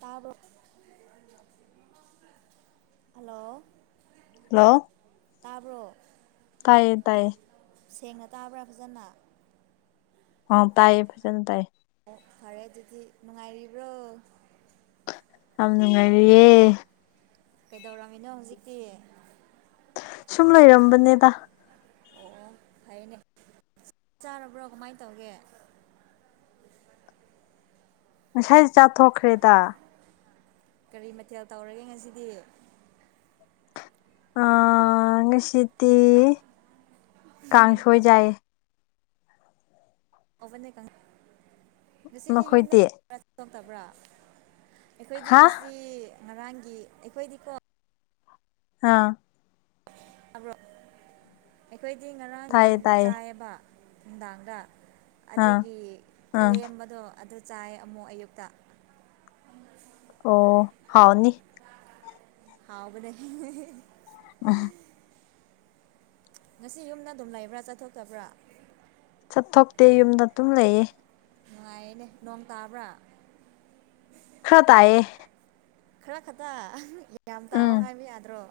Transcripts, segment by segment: ꯇꯥꯕ꯭ꯔꯣ hello hello ꯇꯥꯕ꯭ꯔꯣ ꯇꯥꯏꯌꯦ ꯇꯥꯏꯌꯦ ꯁꯦꯡꯅ ꯇꯥꯕ꯭ꯔꯥ ꯐꯖꯅ ꯑꯥ ꯇꯥꯏꯌꯦ ꯐꯅ ꯇꯥꯏꯌꯦ ꯑꯣ ꯐꯔꯦ ꯑꯗꯨꯗꯤ ꯅꯨꯡꯉꯥꯏꯔꯤꯕ꯭ꯔꯣ꯫ ꯌꯥꯝ ꯅꯨꯡꯉꯥꯏꯔꯤꯌꯦ꯫ ꯀꯩꯗꯧꯔꯝꯃꯤꯅꯣ ꯍꯧꯖꯤꯛꯇꯤ꯫ ꯁꯨꯝ ꯂꯩꯔꯝꯕꯅꯦꯗ꯫ ꯑꯣ ꯐꯩꯅꯦ ꯆꯥꯛ ꯆꯥꯔꯕ꯭ꯔꯣ ꯀꯃꯥꯏꯅ ꯇꯧꯒꯦ꯫ ꯉꯁꯥꯏ ꯆꯥꯊꯣꯛꯈ꯭ꯔꯦꯗ꯫ ꯀꯔꯤ ꯃꯊꯦꯜ ꯇꯧꯔꯒꯦ ꯉꯁꯤꯗꯤ꯫ ꯑ ꯉꯁꯤꯗꯤ ꯀꯥꯡꯁꯣꯏ ꯆꯥꯏꯌꯦ꯫ [unintelligible] ꯉꯁꯤꯗꯤ ꯌꯨꯝꯗ ꯅꯈꯣꯏꯗꯤ [unintelligible] ꯑꯩꯈꯣꯏꯗꯤ ꯍꯥ ꯉꯁꯤ ꯉꯔꯥꯡꯒꯤ ꯑꯩꯈꯣꯏꯗꯤꯀꯣ ꯑꯥ꯫ ꯇꯥꯕ꯭ꯔꯣ ꯑꯩꯈꯣꯏꯗꯤ ꯉꯔꯥꯡ ꯇꯥꯏꯌꯦ ꯌꯦꯟ ꯇꯥꯏꯌꯦ ꯆꯥꯏꯌꯦꯕ ꯅꯨꯡꯗꯥꯡꯗ꯫ ꯑꯥ ꯑꯗꯨꯒꯤ ꯑꯥ ꯈꯂꯦꯝꯕꯗꯣ ꯑꯗꯨ ꯆꯥꯏ ꯑꯃꯨꯛ ꯑꯌꯨꯛꯇ꯫ ꯑꯣ ꯍꯥꯎꯅꯤ꯫ ꯍꯥꯎꯕꯅꯦ [unintelligible] ꯉꯁꯤ ꯌꯨꯝꯗ ꯑꯗꯨꯝ ꯂꯩꯕ꯭ꯔꯥ ꯆꯠꯊꯣꯛꯇꯕ꯭ꯔꯥ꯫ ꯆꯠꯊꯣꯛꯇꯦ ꯌꯨꯝꯗ ꯑꯗꯨꯝ ꯂꯩꯌꯦ꯫ ꯅꯨꯡꯉꯥꯏꯌꯦꯅꯦ ꯅꯣꯡ ꯇꯥꯕ꯭ꯔꯥ꯫ ꯈꯔ ꯇꯥꯏꯌꯦ꯫ ꯈꯔ ꯈꯛꯇ ꯌꯥꯝ ꯎꯝ ꯇꯥꯑꯣ ꯍꯥꯏꯕ ꯌꯥꯗ꯭ꯔꯣ꯫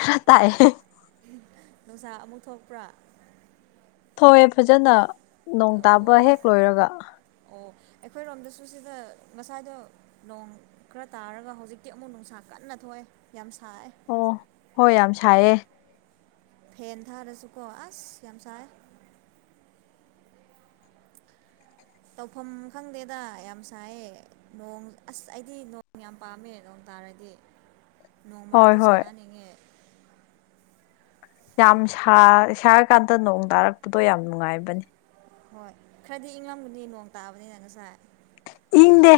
ꯈꯔ ꯇꯥꯏ ꯍꯦ ꯅꯨꯡꯁꯥ ꯑꯃꯨꯛ ꯊꯣꯛꯄ꯭ꯔꯥ꯫ ꯊꯣꯛꯑꯦ ꯐꯖꯅ ꯅꯣꯡ ꯇꯥꯕ ꯑꯣ ꯍꯦꯛ ꯂꯣꯏꯔꯒ꯫ ꯑꯣ ꯑꯩꯈꯣꯏꯔꯣꯝꯗꯁꯨ ꯁꯤꯗ ꯉꯁꯥꯏꯗꯣ ꯅꯣꯡ ꯈꯔ ꯇꯥꯔꯒ ꯍꯧꯖꯤꯛꯇꯤ ꯑꯃꯨꯛ ꯅꯨꯡꯁꯥ ꯀꯟꯅ ꯊꯣꯛꯑꯦ ꯌꯥꯝ ꯁꯥꯏꯌꯦ꯫ ꯑꯣ ꯍꯣꯏ ꯌꯥꯝ ꯁꯥꯏꯌꯦ꯫ ꯐꯦꯟ ꯊꯥꯔꯁꯨꯀꯣ ꯑꯁ ꯌꯥꯝ ꯁꯥꯏꯌꯦ꯫ ꯇꯧꯐꯝ ꯈꯪꯗꯦꯗ ꯌꯥꯝ ꯁꯥꯏꯌꯦ꯫ ꯅꯣꯡ ꯑꯁ ꯑꯩꯗꯤ ꯅꯣꯡ ꯌꯥꯝ ꯄꯥꯝꯃꯦ ꯅꯣꯡ ꯇꯥꯔꯗꯤ꯫ ꯅꯣꯡ ꯍꯣꯏ ꯃꯔꯛꯇ ꯍꯣꯏ ꯁꯥꯟꯅꯅꯤꯡꯉꯦ꯫ ꯌꯥꯝ ꯁꯥ ꯁꯥꯔꯀꯥꯟꯗ ꯅꯣꯡ ꯇꯥꯔꯛꯄꯗꯣ ꯌꯥꯝ ꯅꯨꯡꯉꯥꯏꯕꯅꯤ꯫ ꯍꯣꯏ ꯈꯔꯗꯤ ꯏꯪꯉꯝꯒꯅꯤ ꯅꯣꯡ ꯇꯥꯕꯅꯤꯅ ꯉꯁꯥꯏ꯫ ꯏꯪꯗꯦ꯫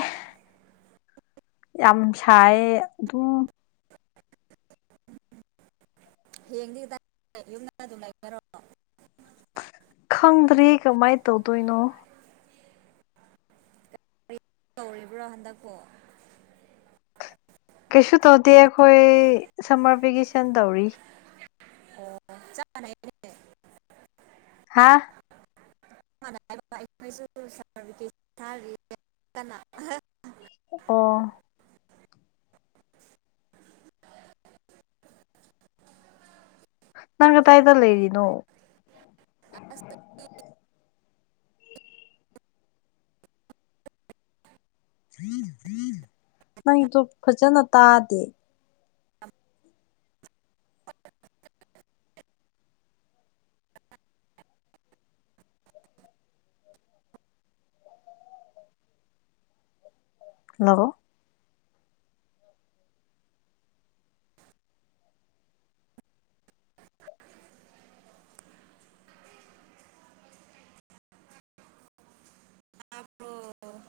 ꯌꯥꯝ ꯁꯥꯏꯌꯦ ꯑꯗꯨꯝ꯫ ꯍꯌꯦꯡꯗꯤ [unintelligible] ꯌꯨꯝꯗ ꯑꯗꯨꯝ ꯂꯩ [unintelligible] ꯈꯪꯗ꯭ꯔꯤ ꯀꯃꯥꯏꯅ ꯇꯧꯗꯣꯏꯅꯣ꯫ ꯇꯧꯔꯤꯕ꯭ꯔꯣ ꯍꯟꯗꯛꯄꯣ꯫ ꯀꯩꯁꯨ ꯇꯧꯗꯦ ꯑꯩꯈꯣꯏ ꯁꯝꯃꯔ ꯚꯦꯀꯦꯁꯟ ꯇꯧꯔꯤ꯫ ꯑꯣ [unintelligible] ꯍꯥꯥꯎ꯫ [unintelligible] ꯑꯣ꯫ ꯅꯪ ꯀꯗꯥꯏꯗ ꯂꯩꯔꯤꯅꯣ꯫ [unintelligible] ꯅꯪꯗꯣ ꯐꯖꯅ ꯇꯥꯗꯦ꯫ ꯍꯂꯣ [unintelligible]